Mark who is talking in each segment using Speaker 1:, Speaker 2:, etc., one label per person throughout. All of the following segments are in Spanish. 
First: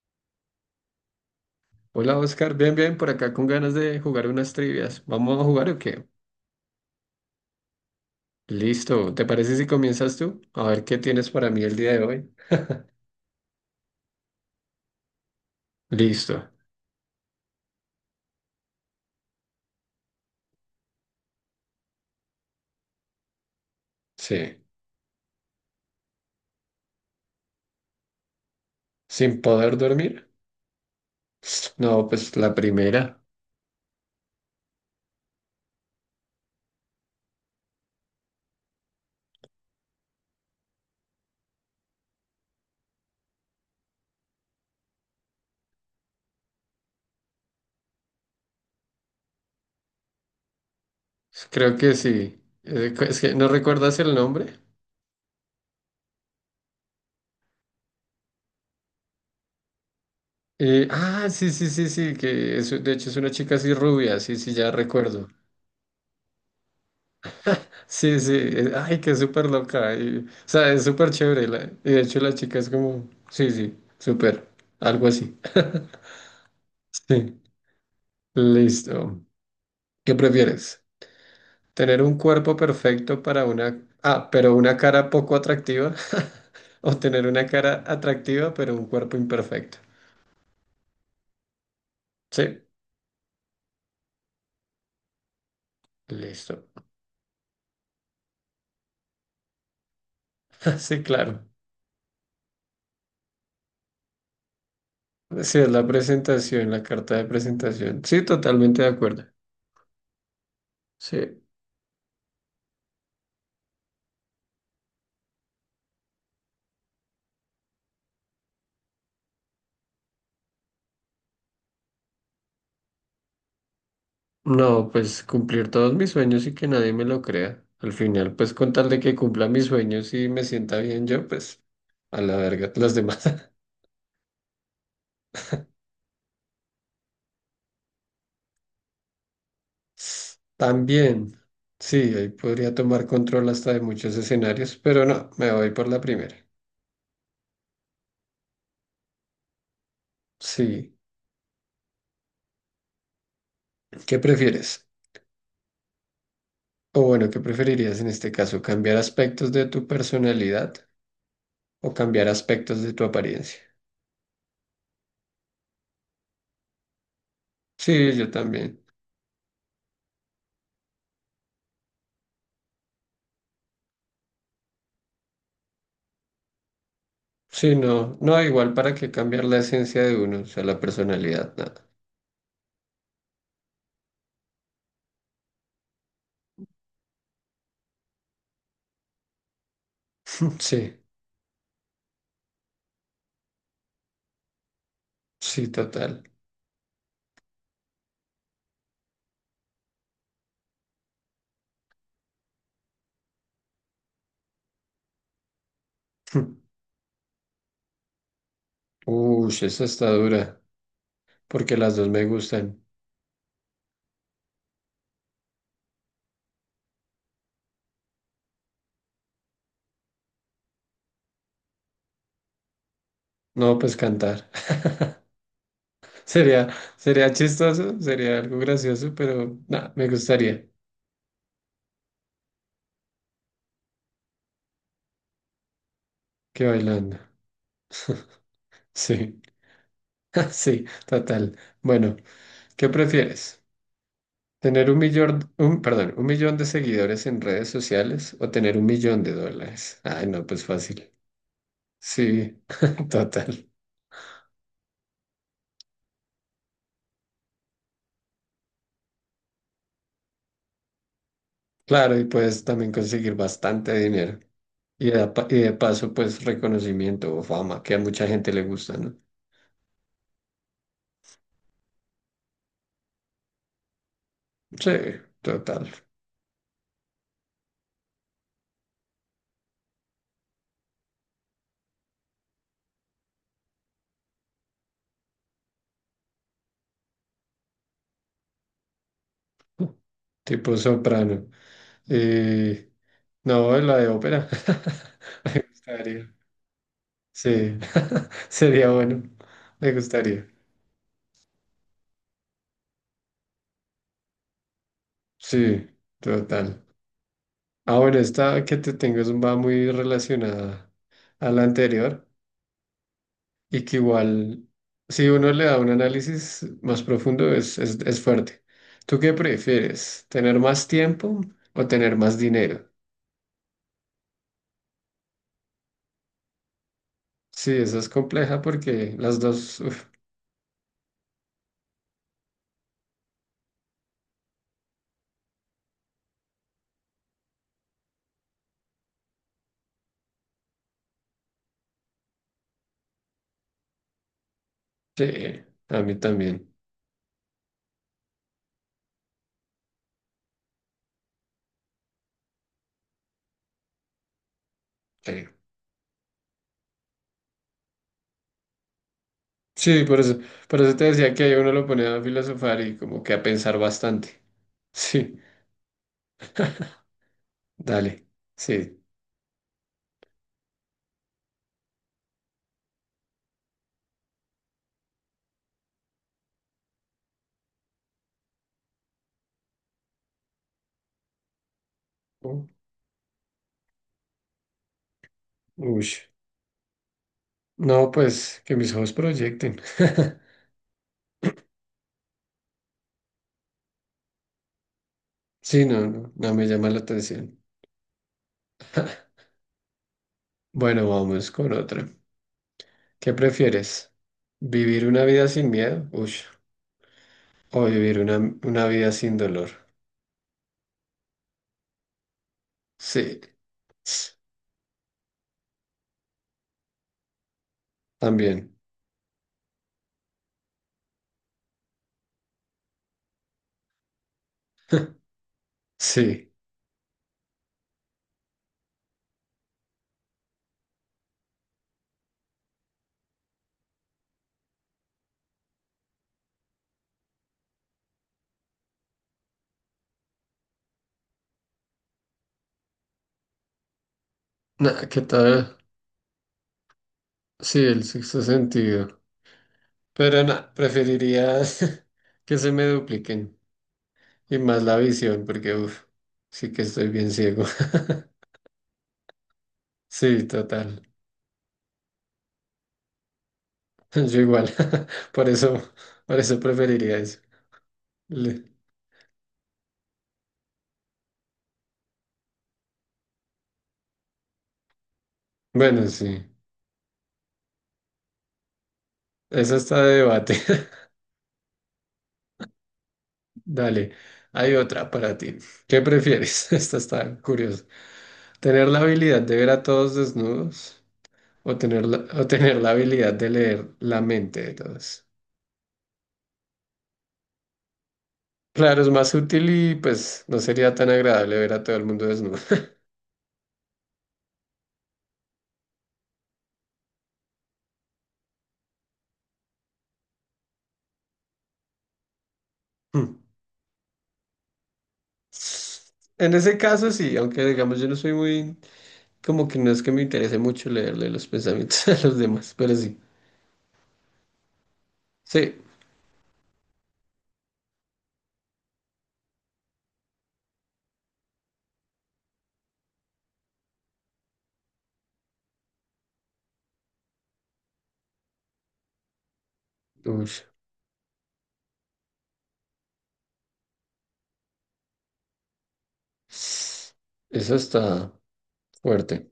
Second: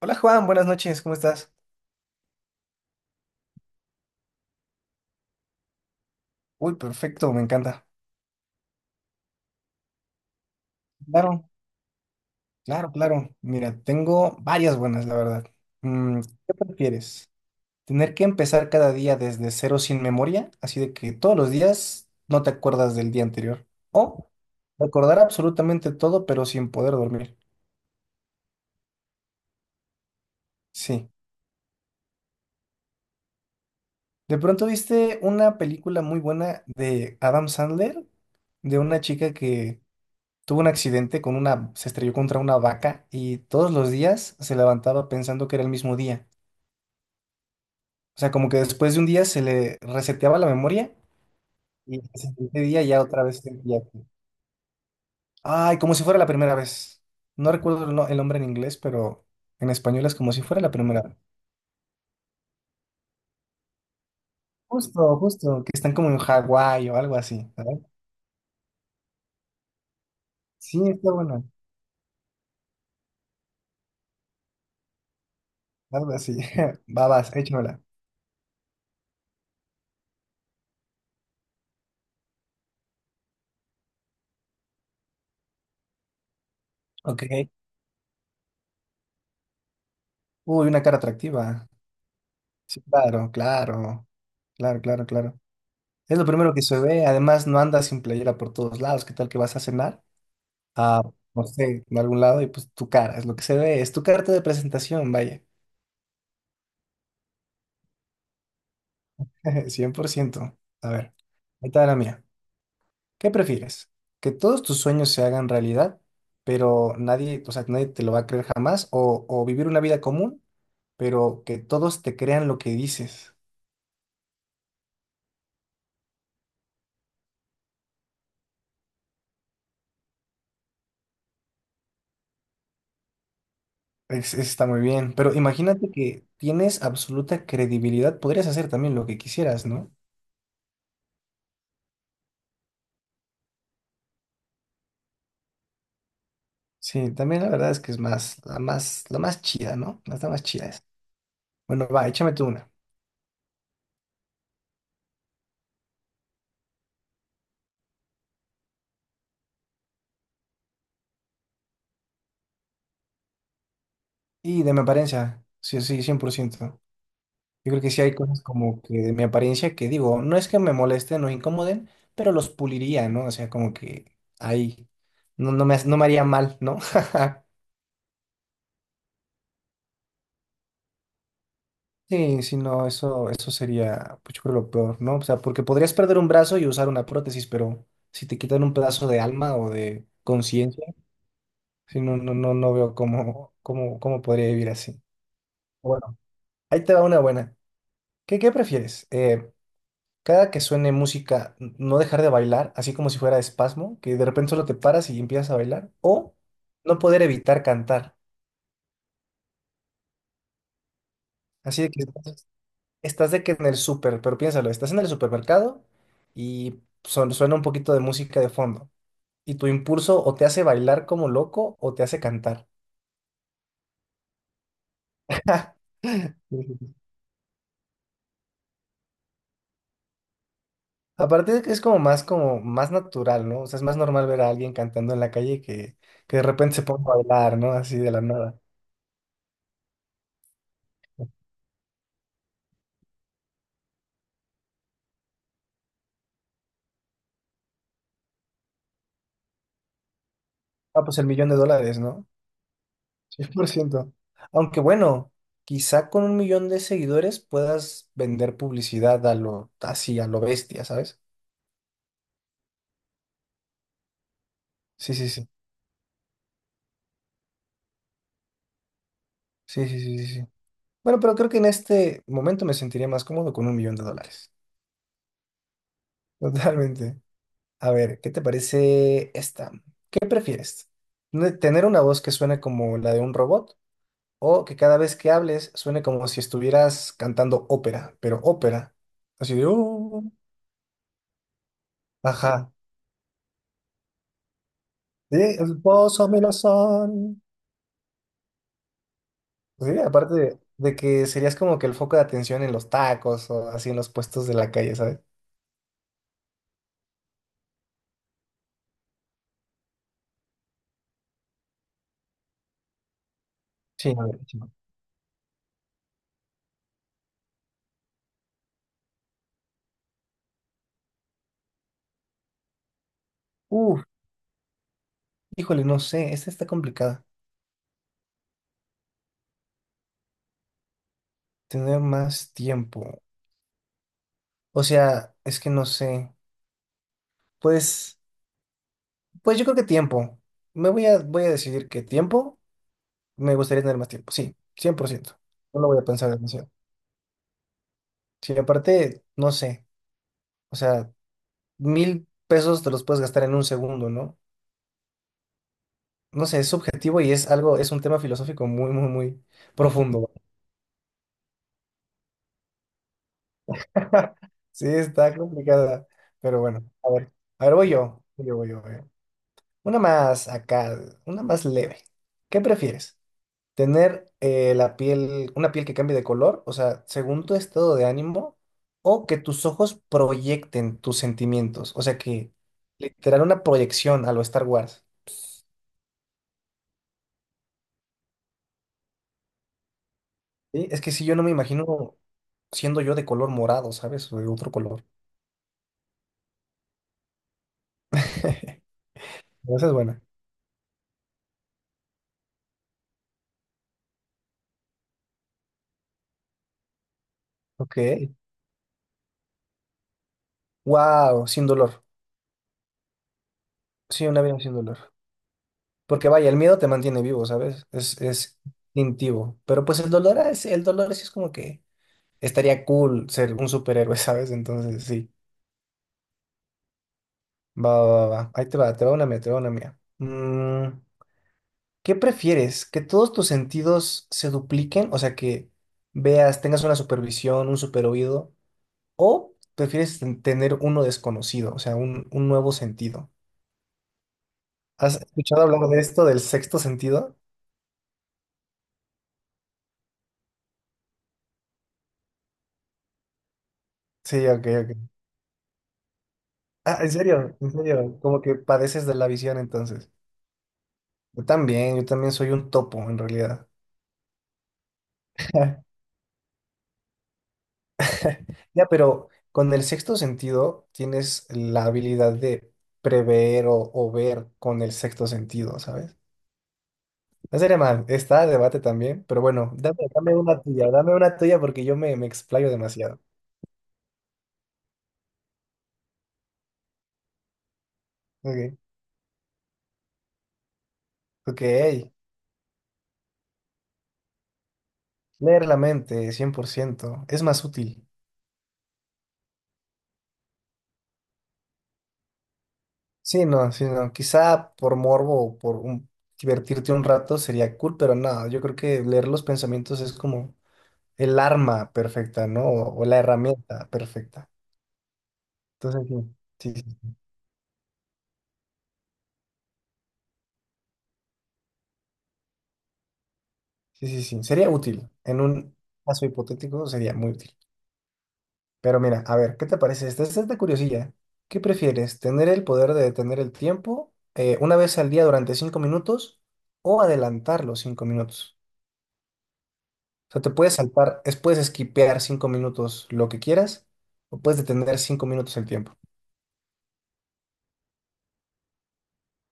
Speaker 1: Hola Juan, buenas noches, ¿cómo estás?
Speaker 2: Hola Oscar, bien, bien, por acá con ganas de jugar unas trivias. ¿Vamos a jugar o qué?
Speaker 1: Uy, perfecto, me encanta.
Speaker 2: Listo, ¿te parece si comienzas tú? A ver qué tienes
Speaker 1: Claro,
Speaker 2: para mí el día de hoy.
Speaker 1: claro, claro. Mira, tengo varias buenas, la verdad.
Speaker 2: Listo,
Speaker 1: ¿Qué prefieres? ¿Tener que empezar cada día desde cero sin memoria? Así de que todos los días no te acuerdas del día anterior. ¿O
Speaker 2: sí.
Speaker 1: recordar absolutamente todo pero sin poder dormir?
Speaker 2: ¿Sin poder dormir?
Speaker 1: Sí.
Speaker 2: No, pues la primera.
Speaker 1: De pronto viste una película muy buena de Adam Sandler, de una chica que tuvo un accidente se estrelló contra una vaca y todos los días se levantaba pensando que era el mismo día. O sea, como que después de un día se le reseteaba la memoria
Speaker 2: Creo que
Speaker 1: y el
Speaker 2: sí.
Speaker 1: siguiente día ya
Speaker 2: Es
Speaker 1: otra
Speaker 2: que
Speaker 1: vez
Speaker 2: no
Speaker 1: sentía
Speaker 2: recuerdas
Speaker 1: que.
Speaker 2: el nombre.
Speaker 1: Ay, como si fuera la primera vez. No recuerdo el, no- el nombre en inglés, pero en español es como si fuera la primera vez.
Speaker 2: Sí, sí, sí, sí, que es, de hecho es una chica así rubia, sí, sí, ya
Speaker 1: Justo,
Speaker 2: recuerdo.
Speaker 1: justo, que están como en Hawái o algo así, ¿sabes?
Speaker 2: Sí, sí, ay, que es súper loca. O sea,
Speaker 1: Sí,
Speaker 2: es súper
Speaker 1: está bueno,
Speaker 2: chévere. Y de hecho la chica es como, sí, sí, súper, algo así.
Speaker 1: algo así. Babas,
Speaker 2: Sí,
Speaker 1: échamela.
Speaker 2: listo. ¿Qué prefieres? ¿Tener un cuerpo perfecto para una... Ah, pero una cara poco atractiva? ¿O
Speaker 1: Ok.
Speaker 2: tener una cara atractiva pero un cuerpo imperfecto?
Speaker 1: Uy, una cara atractiva.
Speaker 2: Sí,
Speaker 1: Sí, claro, claro. Claro, claro, claro. Es lo primero que
Speaker 2: listo.
Speaker 1: se ve. Además, no andas sin playera por todos lados. ¿Qué tal que vas a cenar? A,
Speaker 2: Sí,
Speaker 1: no
Speaker 2: claro.
Speaker 1: sé, a algún lado y pues tu cara es lo que se ve. Es tu carta de presentación, vaya.
Speaker 2: Sí, es la presentación, la carta de presentación. Sí, totalmente de acuerdo.
Speaker 1: 100%. A ver,
Speaker 2: Sí.
Speaker 1: ahí está la mía. ¿Qué prefieres? ¿Que todos tus sueños se hagan realidad, pero nadie, o sea, nadie te lo va a creer jamás? ¿O vivir una vida común, pero que todos te crean lo que dices?
Speaker 2: No, pues cumplir todos mis sueños y que nadie me lo crea. Al final, pues con tal de que cumpla mis sueños y me sienta bien yo, pues a la verga, las demás.
Speaker 1: Está muy bien. Pero imagínate que tienes absoluta credibilidad. Podrías hacer también lo que quisieras, ¿no?
Speaker 2: También, sí, ahí podría tomar control hasta de muchos escenarios, pero no, me voy por la primera.
Speaker 1: Sí, también la verdad es que es más, la más chida, ¿no? La está más chida es.
Speaker 2: Sí,
Speaker 1: Bueno, va, échame tú una.
Speaker 2: ¿qué prefieres? O bueno, ¿qué preferirías en este caso? ¿Cambiar aspectos de tu personalidad o cambiar aspectos de tu apariencia?
Speaker 1: Y de mi apariencia, sí, sí, 100%. Yo creo que sí
Speaker 2: Sí,
Speaker 1: hay
Speaker 2: yo
Speaker 1: cosas como
Speaker 2: también.
Speaker 1: que de mi apariencia que digo, no es que me molesten o incomoden, pero los puliría, ¿no? O sea, como que ahí no, no me haría mal, ¿no?
Speaker 2: Sí, no, no, igual para que cambiar la esencia de uno, o sea, la personalidad, nada.
Speaker 1: Sí, sí, no, eso sería, pues yo creo lo peor, ¿no? O sea, porque podrías perder un brazo y usar una prótesis, pero si te quitan un pedazo de alma o de conciencia,
Speaker 2: Sí,
Speaker 1: sí, no, no, no, no veo cómo podría vivir así.
Speaker 2: sí,
Speaker 1: Bueno,
Speaker 2: total.
Speaker 1: ahí te va una buena. ¿Qué prefieres? Cada que suene música, no dejar de bailar, así como si fuera espasmo, que de repente solo te paras y empiezas a bailar, o no poder evitar cantar.
Speaker 2: Uy, esa está dura, porque
Speaker 1: Así de
Speaker 2: las
Speaker 1: que
Speaker 2: dos me gustan.
Speaker 1: estás de que en el súper, pero piénsalo, estás en el supermercado y suena un poquito de música de fondo. Y tu impulso o te hace bailar como loco o te hace cantar.
Speaker 2: No, pues cantar. Sería, sería chistoso, sería algo gracioso, pero nada, me gustaría
Speaker 1: Aparte de que es como más natural, ¿no? O sea, es más normal ver a alguien cantando en la calle que de
Speaker 2: que
Speaker 1: repente se ponga a
Speaker 2: bailando.
Speaker 1: bailar, ¿no? Así de la nada.
Speaker 2: Sí, sí, total. Bueno, ¿qué prefieres? ¿Tener un millón, un, perdón, un millón de seguidores en redes sociales o tener un millón de dólares? Ay, no, pues
Speaker 1: Ah,
Speaker 2: fácil.
Speaker 1: pues el 1 millón de dólares, ¿no?
Speaker 2: Sí,
Speaker 1: Cien por
Speaker 2: total.
Speaker 1: ciento. Aunque bueno, quizá con un 1 millón de seguidores puedas vender publicidad a lo, así, a lo bestia, ¿sabes?
Speaker 2: Claro, y puedes también conseguir bastante dinero. Y
Speaker 1: Sí,
Speaker 2: de,
Speaker 1: sí, sí.
Speaker 2: y de paso, pues reconocimiento o fama, que a mucha gente le gusta, ¿no?
Speaker 1: Sí, sí, sí, sí, sí. Bueno, pero creo que en este momento me sentiría más cómodo con un 1 millón de dólares.
Speaker 2: Sí, total.
Speaker 1: Totalmente. A ver, ¿qué te parece esta? ¿Qué prefieres? ¿Tener una voz que suene como la de un robot? O que cada vez que hables suene como si estuvieras cantando ópera, pero ópera. Así de,
Speaker 2: Tipo soprano.
Speaker 1: Ajá.
Speaker 2: Y no, la de ópera.
Speaker 1: Sí,
Speaker 2: Me
Speaker 1: el pozo
Speaker 2: gustaría.
Speaker 1: me lo son.
Speaker 2: Sí, sería bueno. Me
Speaker 1: Sí, aparte
Speaker 2: gustaría.
Speaker 1: de que serías como que el foco de atención en los tacos o así en los puestos de la calle, ¿sabes?
Speaker 2: Sí, total. Ah, bueno, esta que te tengo es, va muy relacionada a la anterior y que
Speaker 1: Sí, a ver, sí.
Speaker 2: igual, si uno le da un análisis más profundo, es fuerte. ¿Tú qué prefieres? ¿Tener más tiempo o tener más dinero?
Speaker 1: Uf, híjole, no sé, esta está complicada.
Speaker 2: Sí, esa es compleja porque las dos, uf,
Speaker 1: Tener más tiempo. O sea, es que no sé. Pues, pues yo creo que tiempo. Me voy a decidir que tiempo, me gustaría tener más tiempo. Sí, 100%.
Speaker 2: sí,
Speaker 1: No lo voy
Speaker 2: a
Speaker 1: a
Speaker 2: mí
Speaker 1: pensar demasiado.
Speaker 2: también.
Speaker 1: Sí, aparte, no sé, o sea, 1,000 pesos te los puedes gastar en un segundo, ¿no?
Speaker 2: Sí.
Speaker 1: No sé, es subjetivo y es algo, es un tema filosófico muy, muy, muy
Speaker 2: Sí,
Speaker 1: profundo.
Speaker 2: por eso te decía que ahí uno lo pone a filosofar y como que a pensar bastante.
Speaker 1: Sí, está
Speaker 2: Sí,
Speaker 1: complicada, pero bueno, a ver,
Speaker 2: dale.
Speaker 1: voy
Speaker 2: Sí.
Speaker 1: yo. Una más acá, una más leve. ¿Qué prefieres? ¿Tener la piel, una piel que cambie de color, o sea, según tu estado de ánimo, o que tus ojos proyecten tus sentimientos? O sea, que
Speaker 2: U-
Speaker 1: literal una proyección a lo Star Wars.
Speaker 2: Ush. No, pues que mis ojos proyecten.
Speaker 1: Sí, es que si yo no me imagino siendo yo de color morado, ¿sabes? O de otro color.
Speaker 2: Sí, no, no, no me llama la atención.
Speaker 1: Esa es buena.
Speaker 2: Bueno, vamos con otra. ¿Qué prefieres? ¿Vivir una vida sin miedo? Ush. O
Speaker 1: Ok.
Speaker 2: vivir una vida sin dolor.
Speaker 1: Wow, sin dolor.
Speaker 2: Sí.
Speaker 1: Sí, una vida sin dolor. Porque vaya, el miedo te mantiene vivo, ¿sabes? Es
Speaker 2: También.
Speaker 1: instintivo. Pero pues el dolor sí es como que estaría cool ser un superhéroe, ¿sabes? Entonces, sí.
Speaker 2: Sí.
Speaker 1: Va, va, va, va. Ahí te va una mía, te va una mía. ¿Qué prefieres? ¿Que todos tus sentidos se dupliquen? O sea, que veas, tengas una supervisión, un superoído. ¿O prefieres tener uno desconocido, o sea, un nuevo sentido?
Speaker 2: Nah,
Speaker 1: ¿Has
Speaker 2: ¿qué
Speaker 1: escuchado
Speaker 2: tal?
Speaker 1: hablar de esto, del sexto sentido?
Speaker 2: Sí, el sexto sentido. Pero nada, preferiría que se me dupliquen
Speaker 1: Sí,
Speaker 2: y
Speaker 1: ok,
Speaker 2: más la
Speaker 1: ok.
Speaker 2: visión, porque uff, sí que
Speaker 1: Ah,
Speaker 2: estoy bien ciego.
Speaker 1: en serio, como que padeces de la visión entonces.
Speaker 2: Sí, total.
Speaker 1: Yo también soy un topo en realidad.
Speaker 2: Yo igual. Por eso, por eso preferiría eso. Le-
Speaker 1: Ya, pero con el sexto sentido tienes la habilidad de prever o ver con el sexto sentido,
Speaker 2: Bueno,
Speaker 1: ¿sabes?
Speaker 2: sí.
Speaker 1: No sería mal, está a debate también, pero bueno,
Speaker 2: Eso está de debate.
Speaker 1: dame una tuya porque yo me explayo demasiado.
Speaker 2: Dale, hay otra para ti. ¿Qué prefieres? Esta está curiosa.
Speaker 1: Ok,
Speaker 2: ¿Tener la habilidad de ver a todos desnudos
Speaker 1: ok.
Speaker 2: o tener la habilidad de leer la mente de todos?
Speaker 1: Leer la mente, 100% es más útil.
Speaker 2: Claro, es más útil y pues no sería tan agradable ver a todo el mundo desnudo.
Speaker 1: Sí, no, sí, no. Quizá por morbo o por divertirte un rato sería cool, pero no, yo creo que leer los pensamientos es como el arma perfecta, ¿no? O la
Speaker 2: Hmm.
Speaker 1: herramienta perfecta. Entonces,
Speaker 2: En
Speaker 1: sí,
Speaker 2: ese
Speaker 1: sí,
Speaker 2: caso sí, aunque digamos yo no soy muy, como que no es que me interese mucho leerle los pensamientos a los demás, pero sí.
Speaker 1: sí, sí, sí, sí, sería útil. En
Speaker 2: Sí.
Speaker 1: un caso hipotético sería muy útil. Pero mira, a ver, ¿qué te parece esta? Esta es de curiosidad. ¿Qué prefieres? ¿Tener el poder de detener el tiempo una vez al día durante 5 minutos o adelantar los 5 minutos? O sea,
Speaker 2: Uy,
Speaker 1: te puedes saltar, puedes esquipear 5 minutos lo que quieras o puedes detener 5 minutos el tiempo.
Speaker 2: eso está fuerte.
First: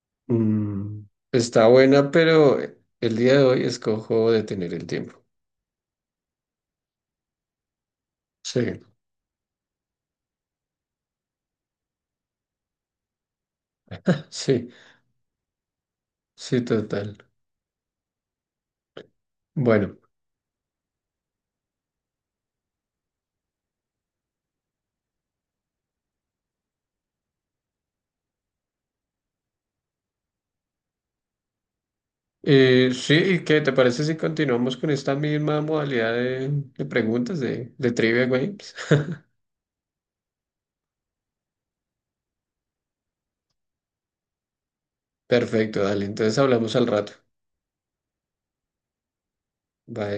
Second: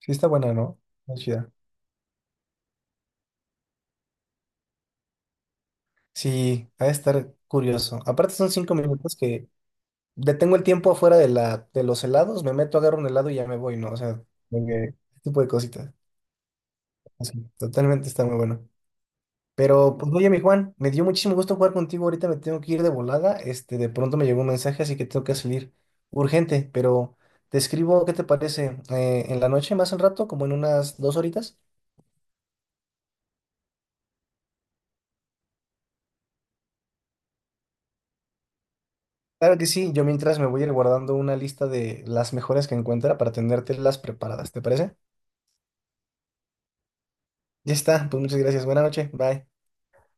Speaker 1: Sí, está buena, ¿no?
Speaker 2: Mm,
Speaker 1: Está chida.
Speaker 2: está buena, pero el día de hoy escojo detener el tiempo.
Speaker 1: Sí, ha de estar curioso. Aparte son
Speaker 2: Sí,
Speaker 1: 5 minutos que detengo el tiempo afuera de de los helados, me meto, agarro un helado y ya me voy, ¿no? O sea, como
Speaker 2: sí,
Speaker 1: que ese tipo de cositas.
Speaker 2: sí, total.
Speaker 1: Sí, totalmente está muy bueno. Pero,
Speaker 2: Bueno.
Speaker 1: pues, oye, mi Juan, me dio muchísimo gusto jugar contigo. Ahorita me tengo que ir de volada. Este, de pronto me llegó un mensaje, así que tengo que salir urgente. Pero te escribo, ¿qué te parece? En la noche, más al rato, como en unas 2 horitas.
Speaker 2: Sí, ¿qué te parece si continuamos con esta misma modalidad de preguntas de trivia games?
Speaker 1: Claro que sí, yo mientras me voy a ir guardando una lista de las mejores que encuentra para tenértelas preparadas. ¿Te parece?
Speaker 2: Perfecto, dale, entonces hablamos al rato.
Speaker 1: Ya está, pues muchas gracias. Buenas noches, bye.
Speaker 2: Bye.